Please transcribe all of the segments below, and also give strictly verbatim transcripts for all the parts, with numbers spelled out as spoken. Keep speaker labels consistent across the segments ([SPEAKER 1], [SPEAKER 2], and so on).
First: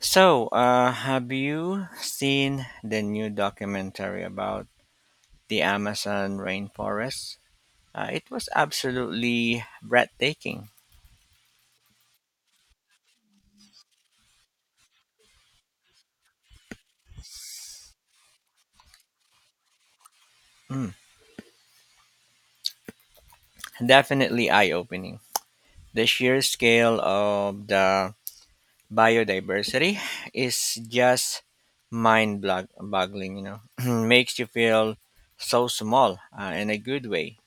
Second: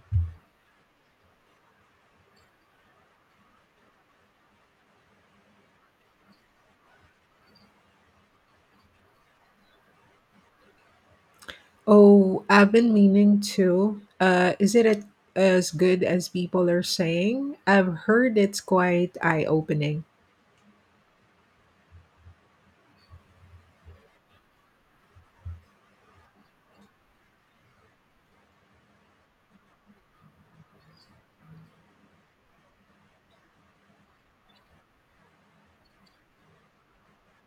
[SPEAKER 1] So, uh, have you seen the new documentary about the Amazon rainforest? Uh, it was absolutely breathtaking.
[SPEAKER 2] Oh, I've been meaning to. Uh, is it at- as good as people are saying? I've heard it's quite eye-opening.
[SPEAKER 1] Mm, definitely eye opening. The sheer scale of the biodiversity is just mind boggling, you know. Makes you feel so small uh, in a good way.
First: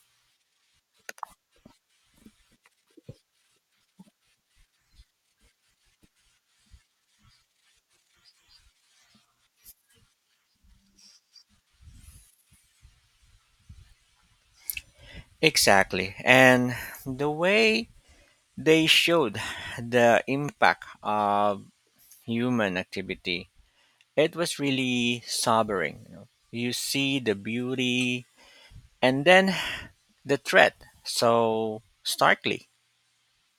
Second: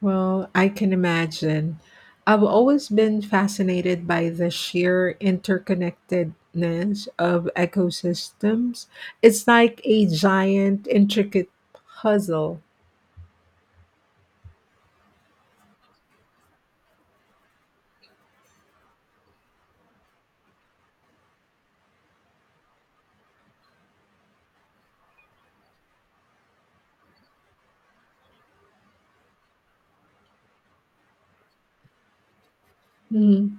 [SPEAKER 2] Well, I can imagine. I've always been fascinated by the sheer interconnectedness of ecosystems. It's like a giant, intricate puzzle.
[SPEAKER 1] Exactly. And the way they showed the impact of human activity, it was really sobering. You, know. You see the beauty and then the threat so starkly.
[SPEAKER 2] Mhm.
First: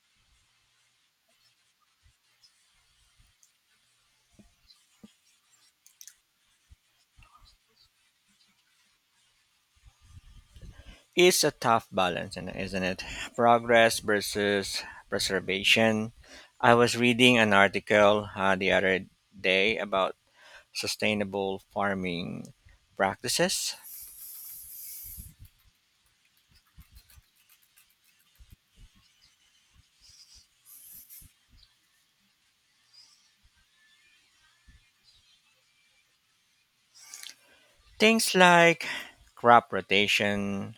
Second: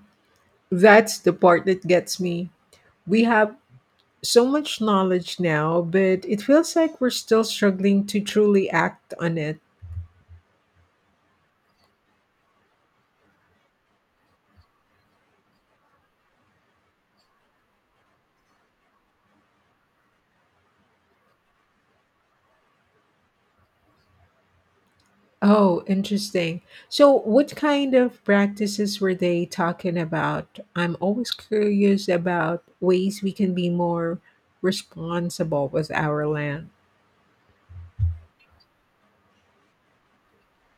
[SPEAKER 2] That's the part that gets me. We have so much knowledge now, but it feels like we're still struggling to truly act on it.
[SPEAKER 1] It's a tough balance, and isn't it? Progress versus preservation. I was reading an article uh, the other day about sustainable farming practices.
[SPEAKER 2] Oh, interesting. So, what kind of practices were they talking about? I'm always curious about ways we can be more responsible with our land.
[SPEAKER 1] Things like crop rotation,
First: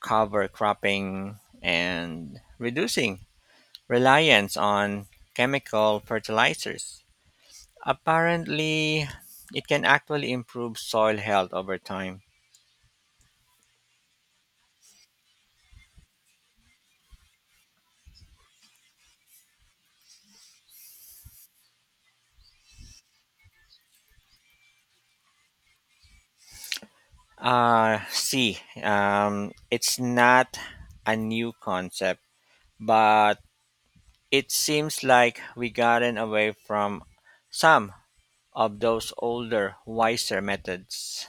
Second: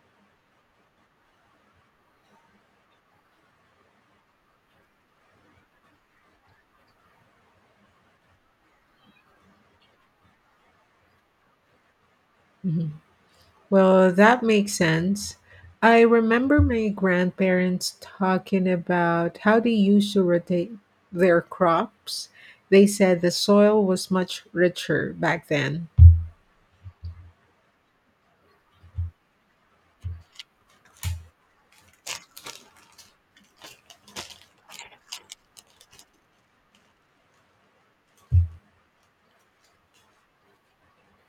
[SPEAKER 1] cover cropping, and reducing reliance on chemical fertilizers. Apparently, it can actually improve soil health over time.
[SPEAKER 2] Mhm. Well, that makes sense. I remember my grandparents talking about how they used to rotate their crops. They said the soil was much richer back then.
[SPEAKER 1] Uh, see, um, it's not a new concept, but it seems like we gotten away from some of those older, wiser methods.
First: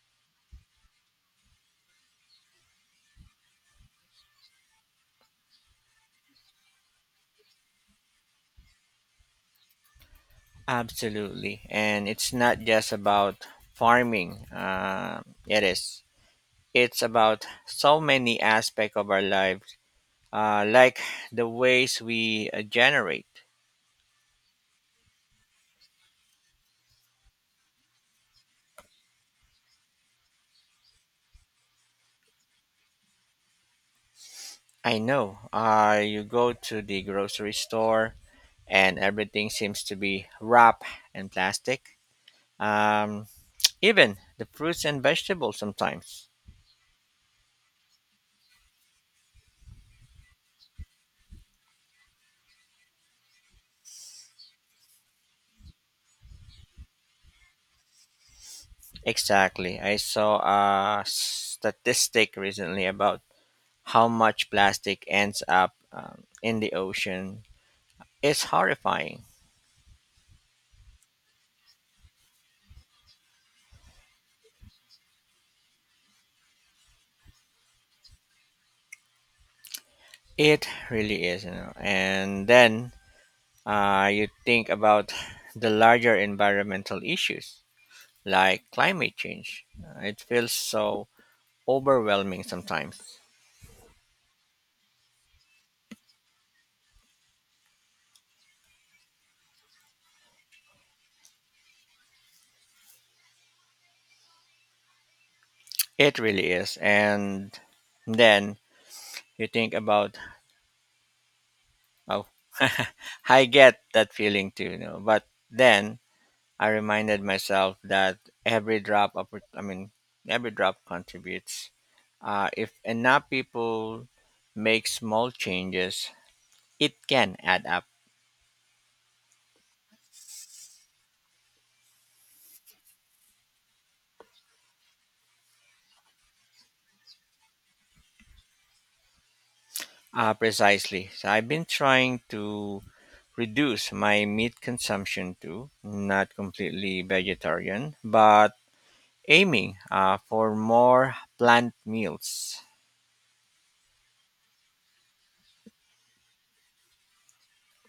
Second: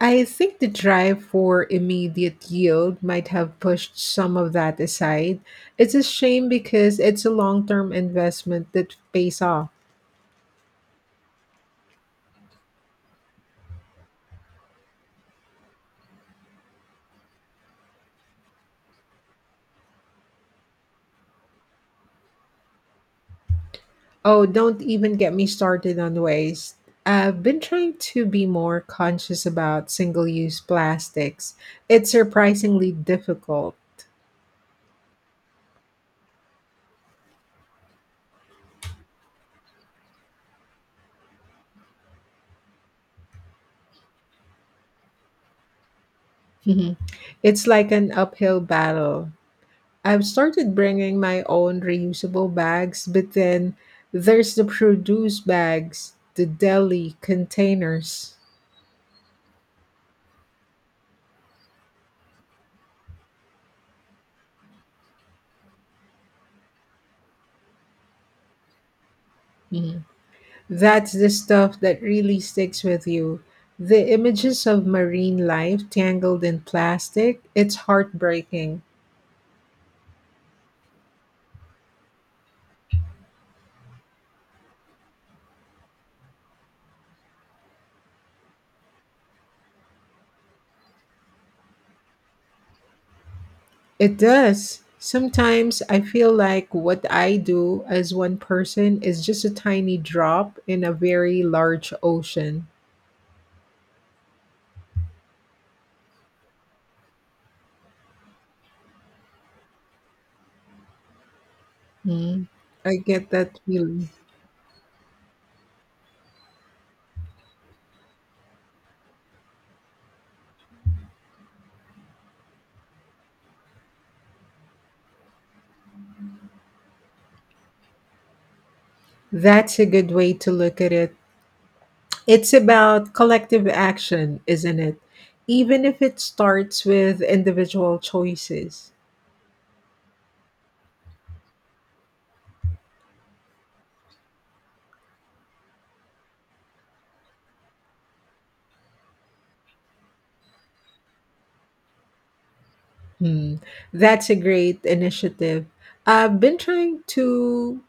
[SPEAKER 2] I think the drive for immediate yield might have pushed some of that aside. It's a shame because it's a long term investment that pays off.
[SPEAKER 1] Absolutely. And it's not just about farming. Uh, it is. It's about so many aspects of our life uh, like the waste we uh, generate.
[SPEAKER 2] Oh, don't even get me started on waste. I've been trying to be more conscious about single use plastics. It's surprisingly difficult.
[SPEAKER 1] I know, uh, you go to the grocery store and everything seems to be wrap and plastic. Um, Even the fruits and vegetables sometimes.
[SPEAKER 2] Mhm. It's like an uphill battle. I've started bringing my own reusable bags, but then there's the produce bags, the deli containers.
[SPEAKER 1] Exactly. I saw a statistic recently about how much plastic ends up um, in the ocean. It's horrifying.
[SPEAKER 2] That's the stuff that really sticks with you. The images of marine life tangled in plastic, it's heartbreaking.
[SPEAKER 1] It really is, you know. And then Uh, you think about the larger environmental issues like climate change. Uh, It feels so overwhelming sometimes.
[SPEAKER 2] It does. Sometimes I feel like what I do as one person is just a tiny drop in a very large ocean.
[SPEAKER 1] It really is. And then you think about, oh,
[SPEAKER 2] Mm, I get
[SPEAKER 1] I
[SPEAKER 2] that
[SPEAKER 1] get
[SPEAKER 2] feeling.
[SPEAKER 1] that feeling too, you know. But then I reminded myself that every drop, of, I mean, every drop contributes. Uh, if enough people make small changes, it can add up.
[SPEAKER 2] That's a good way to look at it. It's about collective action, isn't it? Even if it starts with individual choices.
[SPEAKER 1] Uh, precisely. So I've been trying to reduce my meat consumption too, not completely vegetarian, but aiming uh, for more plant meals.
[SPEAKER 2] Hmm, that's a great initiative. I've been trying to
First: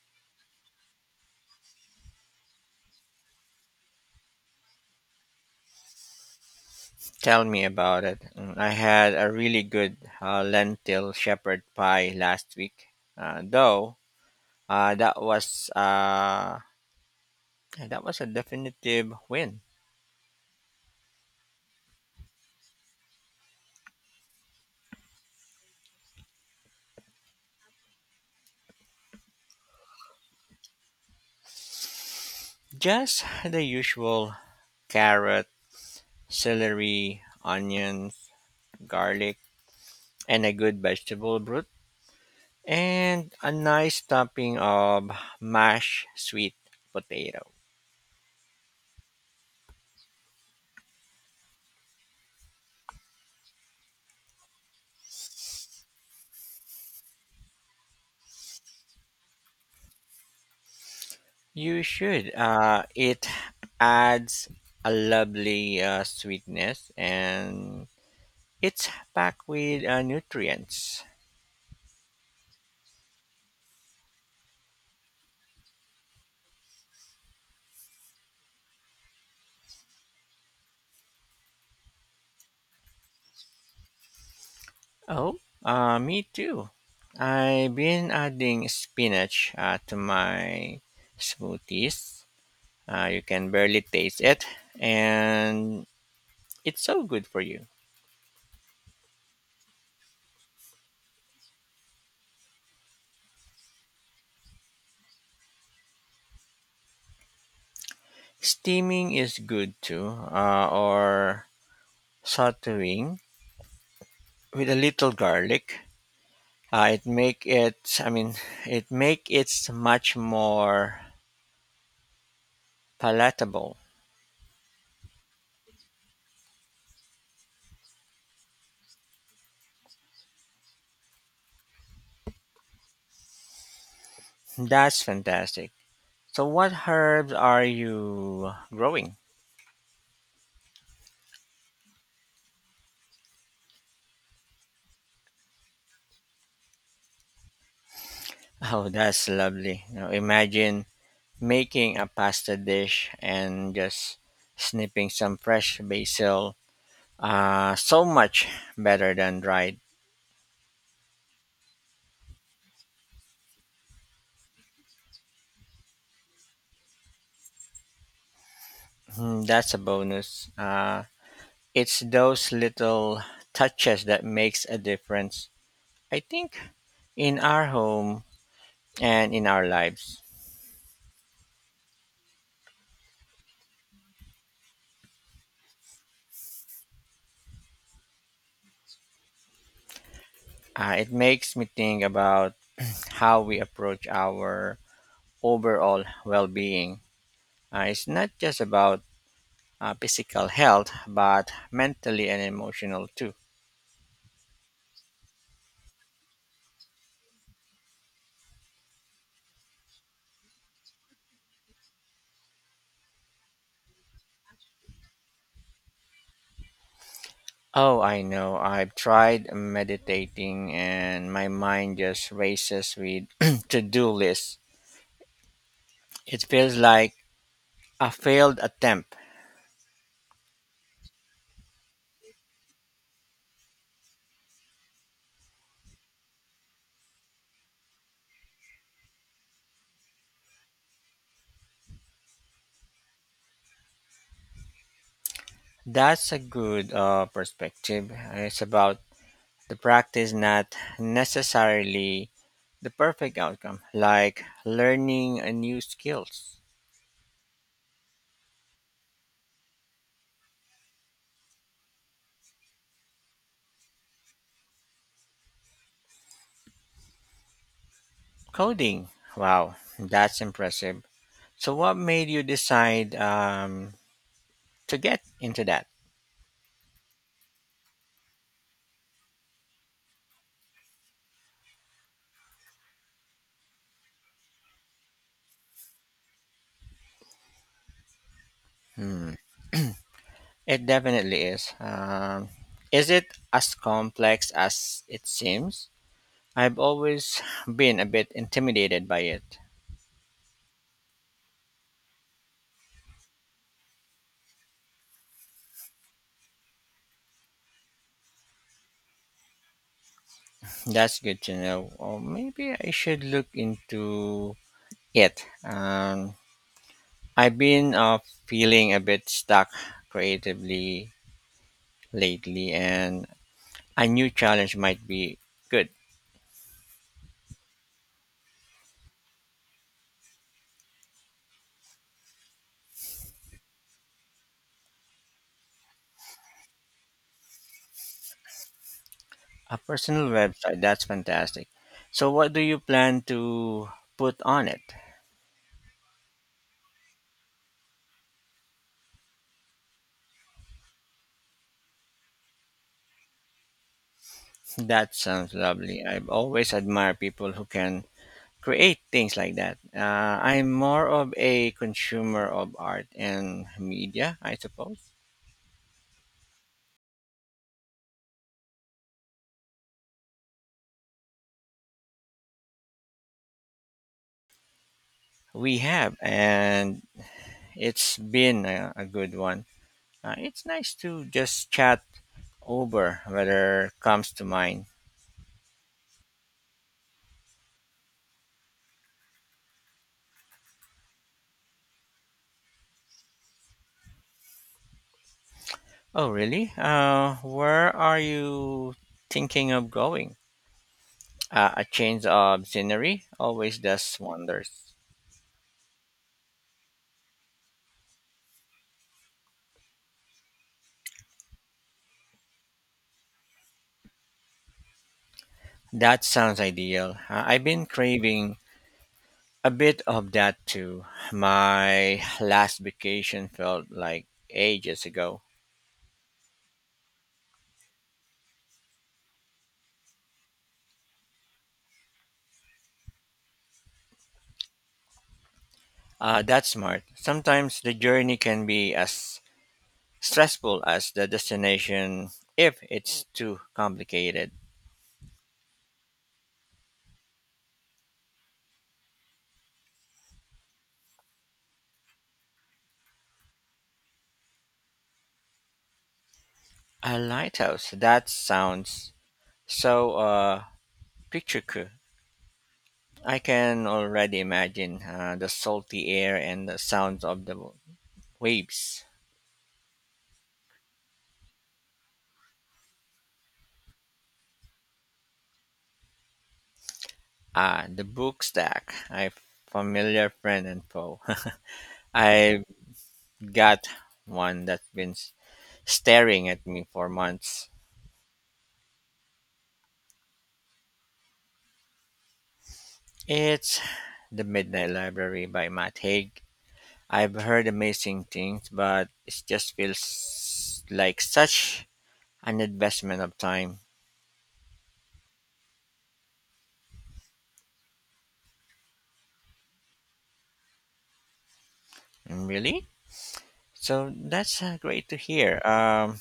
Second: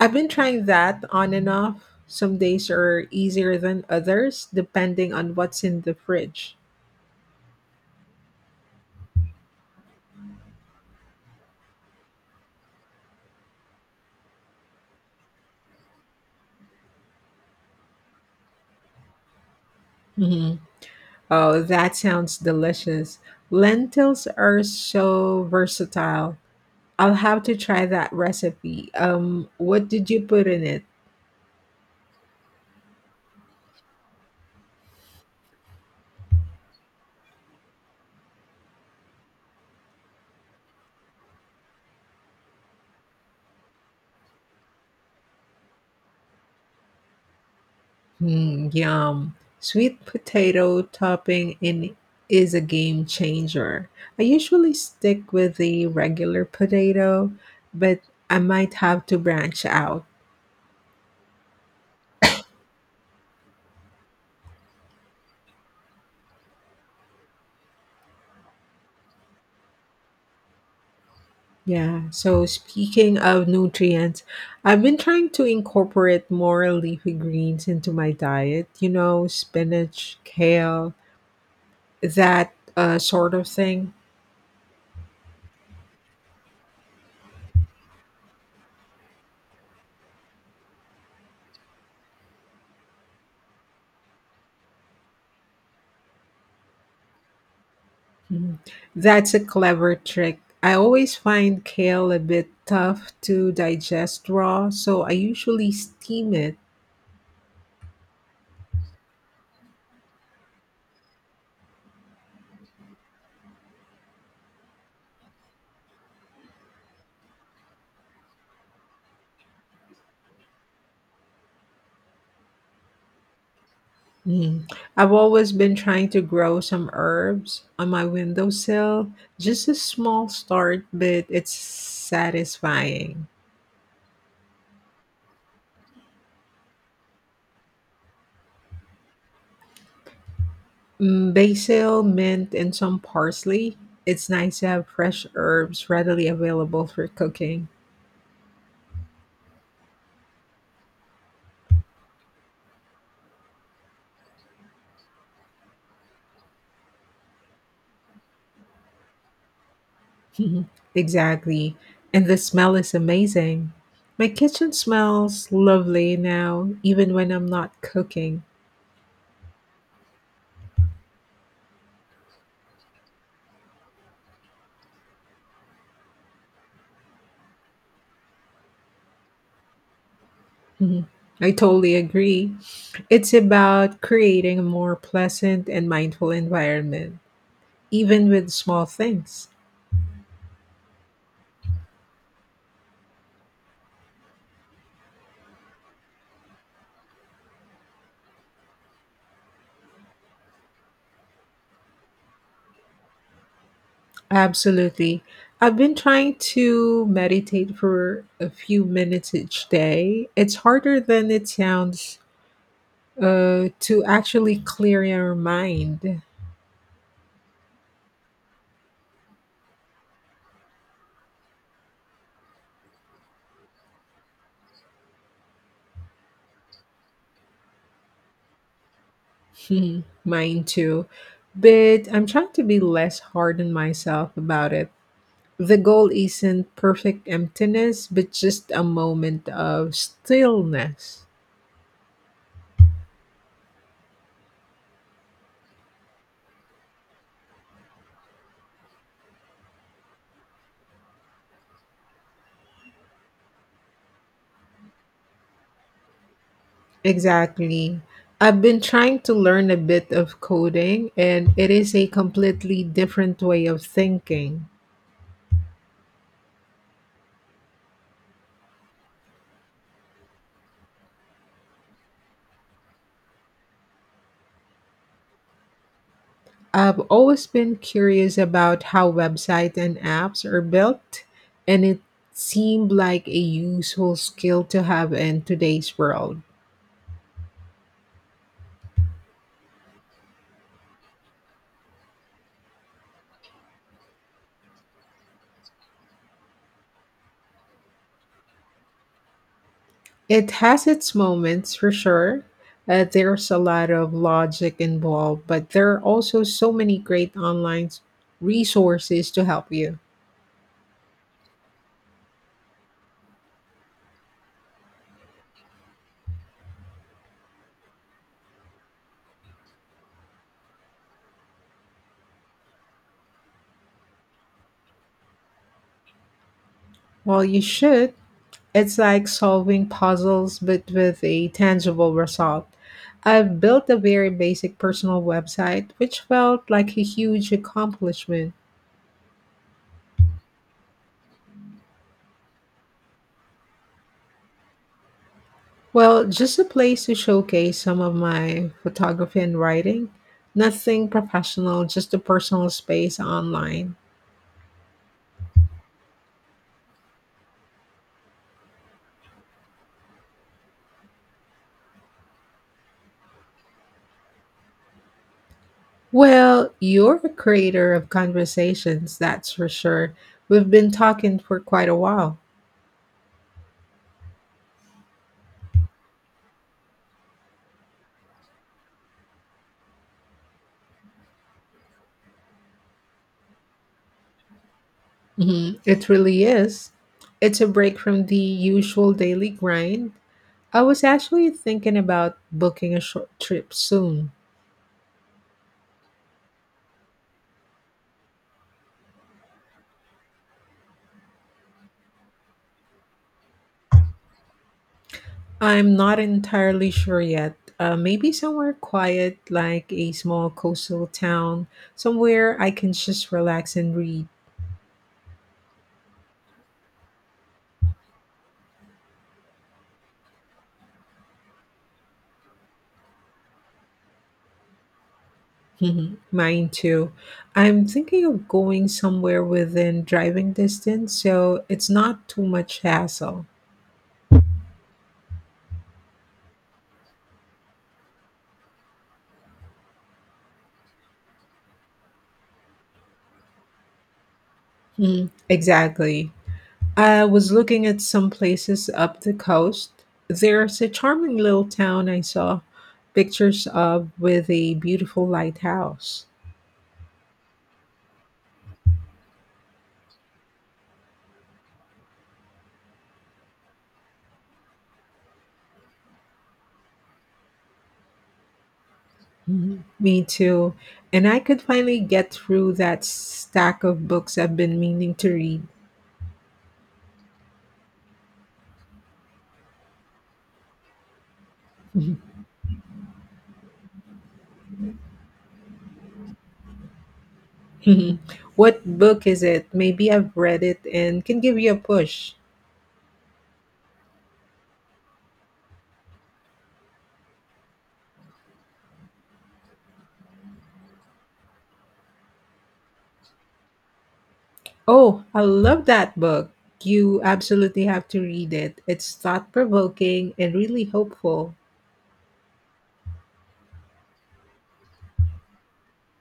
[SPEAKER 2] I've been trying that on and off. Some days are easier than others depending on what's in the fridge.
[SPEAKER 1] Tell me about it. Mm, I had a really good uh, lentil shepherd pie last week, uh, though uh, that was uh, yeah, that was a definitive win.
[SPEAKER 2] Mhm. Oh, that sounds delicious. Lentils are so versatile. I'll have to try that recipe. Um, what did you put in it?
[SPEAKER 1] Just the usual carrot, celery, onions, garlic and a good vegetable broth, and a nice topping of mashed sweet potato.
[SPEAKER 2] Mm, yum. Sweet potato topping in is a game changer. I usually stick with the regular potato, but I might have to branch out.
[SPEAKER 1] You should. Uh, it adds a lovely uh, sweetness and it's packed with uh, nutrients.
[SPEAKER 2] Yeah. So speaking of nutrients, I've been trying to incorporate more leafy greens into my diet, you know, spinach, kale, that uh, sort of thing.
[SPEAKER 1] Oh, uh, me too. I've been adding spinach uh, to my smoothies. Uh, you can barely taste it, and it's so good for you.
[SPEAKER 2] Mm, that's a clever trick. I always find kale a bit tough to digest raw, so I usually steam it.
[SPEAKER 1] Steaming is good too, uh, or sautéing with a little garlic. Uh, it make it, I mean, it make it much more palatable.
[SPEAKER 2] Mm. I've always been trying to grow some herbs on my windowsill. Just a small start, but it's satisfying.
[SPEAKER 1] That's fantastic. So, what herbs are you growing?
[SPEAKER 2] Mm, basil, mint, and some parsley. It's nice to have fresh herbs readily available for cooking.
[SPEAKER 1] Oh, that's lovely. Now, imagine making a pasta dish and just snipping some fresh basil. Uh, so much better than dried.
[SPEAKER 2] Mhm. Exactly. And the smell is amazing. My kitchen smells lovely now, even when I'm not cooking.
[SPEAKER 1] Hmm, that's a bonus. Uh, It's those little touches that makes a difference. I think in our home and in our lives,
[SPEAKER 2] Mhm. I totally agree. It's about creating a more pleasant and mindful environment, even with small things.
[SPEAKER 1] uh, it makes me think about how we approach our overall well-being. Uh, it's not just about uh, physical health, but mentally and emotional too.
[SPEAKER 2] Absolutely. I've been trying to meditate for a few minutes each day. It's harder than it sounds uh, to actually clear your mind.
[SPEAKER 1] Oh, I know. I've tried meditating and my mind just races with to-do lists. It feels like a failed attempt.
[SPEAKER 2] Mhm. Mine too. But I'm trying to be less hard on myself about it. The goal isn't perfect emptiness, but just a moment of stillness.
[SPEAKER 1] That's a good uh, perspective. It's about the practice, not necessarily the perfect outcome, like learning a new skills.
[SPEAKER 2] Exactly. I've been trying to learn a bit of coding, and it is a completely different way of thinking.
[SPEAKER 1] Coding. Wow, that's impressive. So, what made you decide um, to get into that?
[SPEAKER 2] I've always been curious about how websites and apps are built, and it seemed like a useful skill to have in today's world.
[SPEAKER 1] It definitely is. Um, is it as complex as it seems? I've always been a bit intimidated by it.
[SPEAKER 2] It has its moments for sure. Uh, there's a lot of logic involved, but there are also so many great online resources to help you.
[SPEAKER 1] That's good to know. Or maybe I should look into it. Um, I've been uh, feeling a bit stuck creatively lately, and a new challenge might be good.
[SPEAKER 2] Well, you should. It's like solving puzzles, but with a tangible result. I've built a very basic personal website, which felt like a huge accomplishment.
[SPEAKER 1] A personal website, that's fantastic. So, what do you plan to put on it?
[SPEAKER 2] Well, just a place to showcase some of my photography and writing. Nothing professional, just a personal space online.
[SPEAKER 1] That sounds lovely. I've always admired people who can create things like that. Uh, I'm more of a consumer of art and media, I suppose.
[SPEAKER 2] Well, you're a creator of conversations, that's for sure. We've been talking for quite a while.
[SPEAKER 1] We have, and it's been a, a good one. Uh, it's nice to just chat over whether comes to mind.
[SPEAKER 2] Hmm, it really is. It's a break from the usual daily grind. I was actually thinking about booking a short trip soon.
[SPEAKER 1] Oh, really? Uh, where are you thinking of going? Uh, a change of scenery always does wonders.
[SPEAKER 2] I'm not entirely sure yet. Uh, maybe somewhere quiet, like a small coastal town, somewhere I can just relax and read.
[SPEAKER 1] That sounds ideal. Uh, I've been craving a bit of that too. My last vacation felt like ages ago.
[SPEAKER 2] Mhm. Mine too. I'm thinking of going somewhere within driving distance, so it's not too much hassle.
[SPEAKER 1] Uh, that's smart. Sometimes the journey can be as stressful as the destination if it's too complicated.
[SPEAKER 2] Mhm. Exactly. I was looking at some places up the coast. There's a charming little town I saw pictures of with a beautiful lighthouse.
[SPEAKER 1] A lighthouse, that sounds so uh, picturesque. I can already imagine uh, the salty air and the sounds of the waves.
[SPEAKER 2] Mhm. Me too. And I could finally get through that stack of books I've been meaning to read.
[SPEAKER 1] Ah, the book stack, a familiar friend and foe. I've got one that's been s- staring at me for months.
[SPEAKER 2] Mhm. What book is it? Maybe I've read it and can give you a push.
[SPEAKER 1] It's The Midnight Library by Matt Haig. I've heard amazing things, but it just feels like such an investment of time.
[SPEAKER 2] Oh, I love that book. You absolutely have to read it. It's thought provoking and really hopeful.
[SPEAKER 1] Mm, really? So that's uh, great to hear. Um,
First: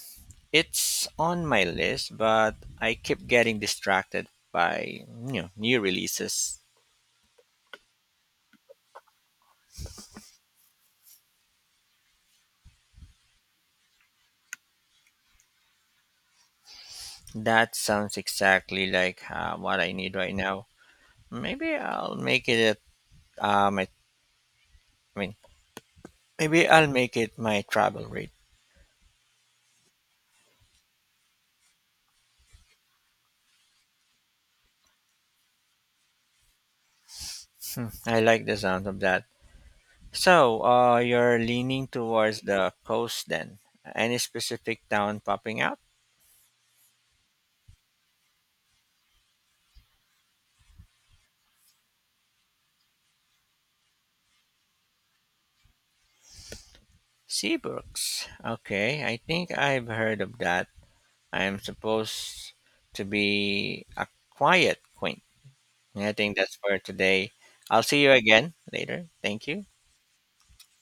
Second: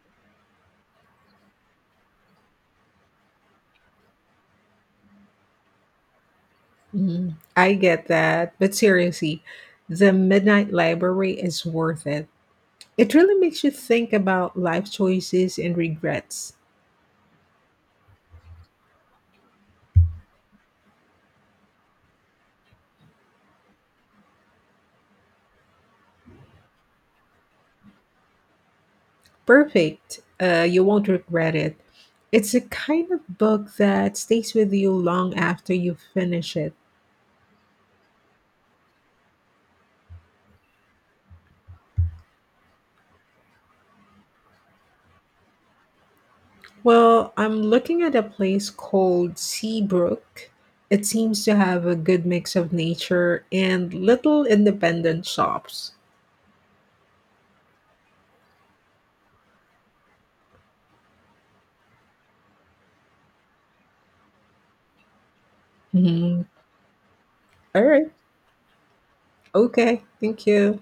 [SPEAKER 1] It's on my list, but I keep getting distracted by you know new releases.
[SPEAKER 2] Mhm. I get that. But seriously, The Midnight Library is worth it. It really makes you think about life choices and regrets.
[SPEAKER 1] That sounds exactly like uh, what I need right now. Maybe I'll make it. uh, My I mean, maybe I'll make it my travel rate.
[SPEAKER 2] Perfect. Uh, you won't regret it. It's a kind of book that stays with you long after you finish it.
[SPEAKER 1] Hmm, I like the sound of that. So, uh, you're leaning towards the coast then. Any specific town popping out?
[SPEAKER 2] Well, I'm looking at a place called Seabrook. It seems to have a good mix of nature and little independent shops.
[SPEAKER 1] Seabrooks. Okay, I think I've heard of that. I'm supposed to be a quiet queen. And I think
[SPEAKER 2] Mhm.
[SPEAKER 1] that's for today. I'll
[SPEAKER 2] All
[SPEAKER 1] see
[SPEAKER 2] right.
[SPEAKER 1] you again later. Thank you.
[SPEAKER 2] Okay. Thank you.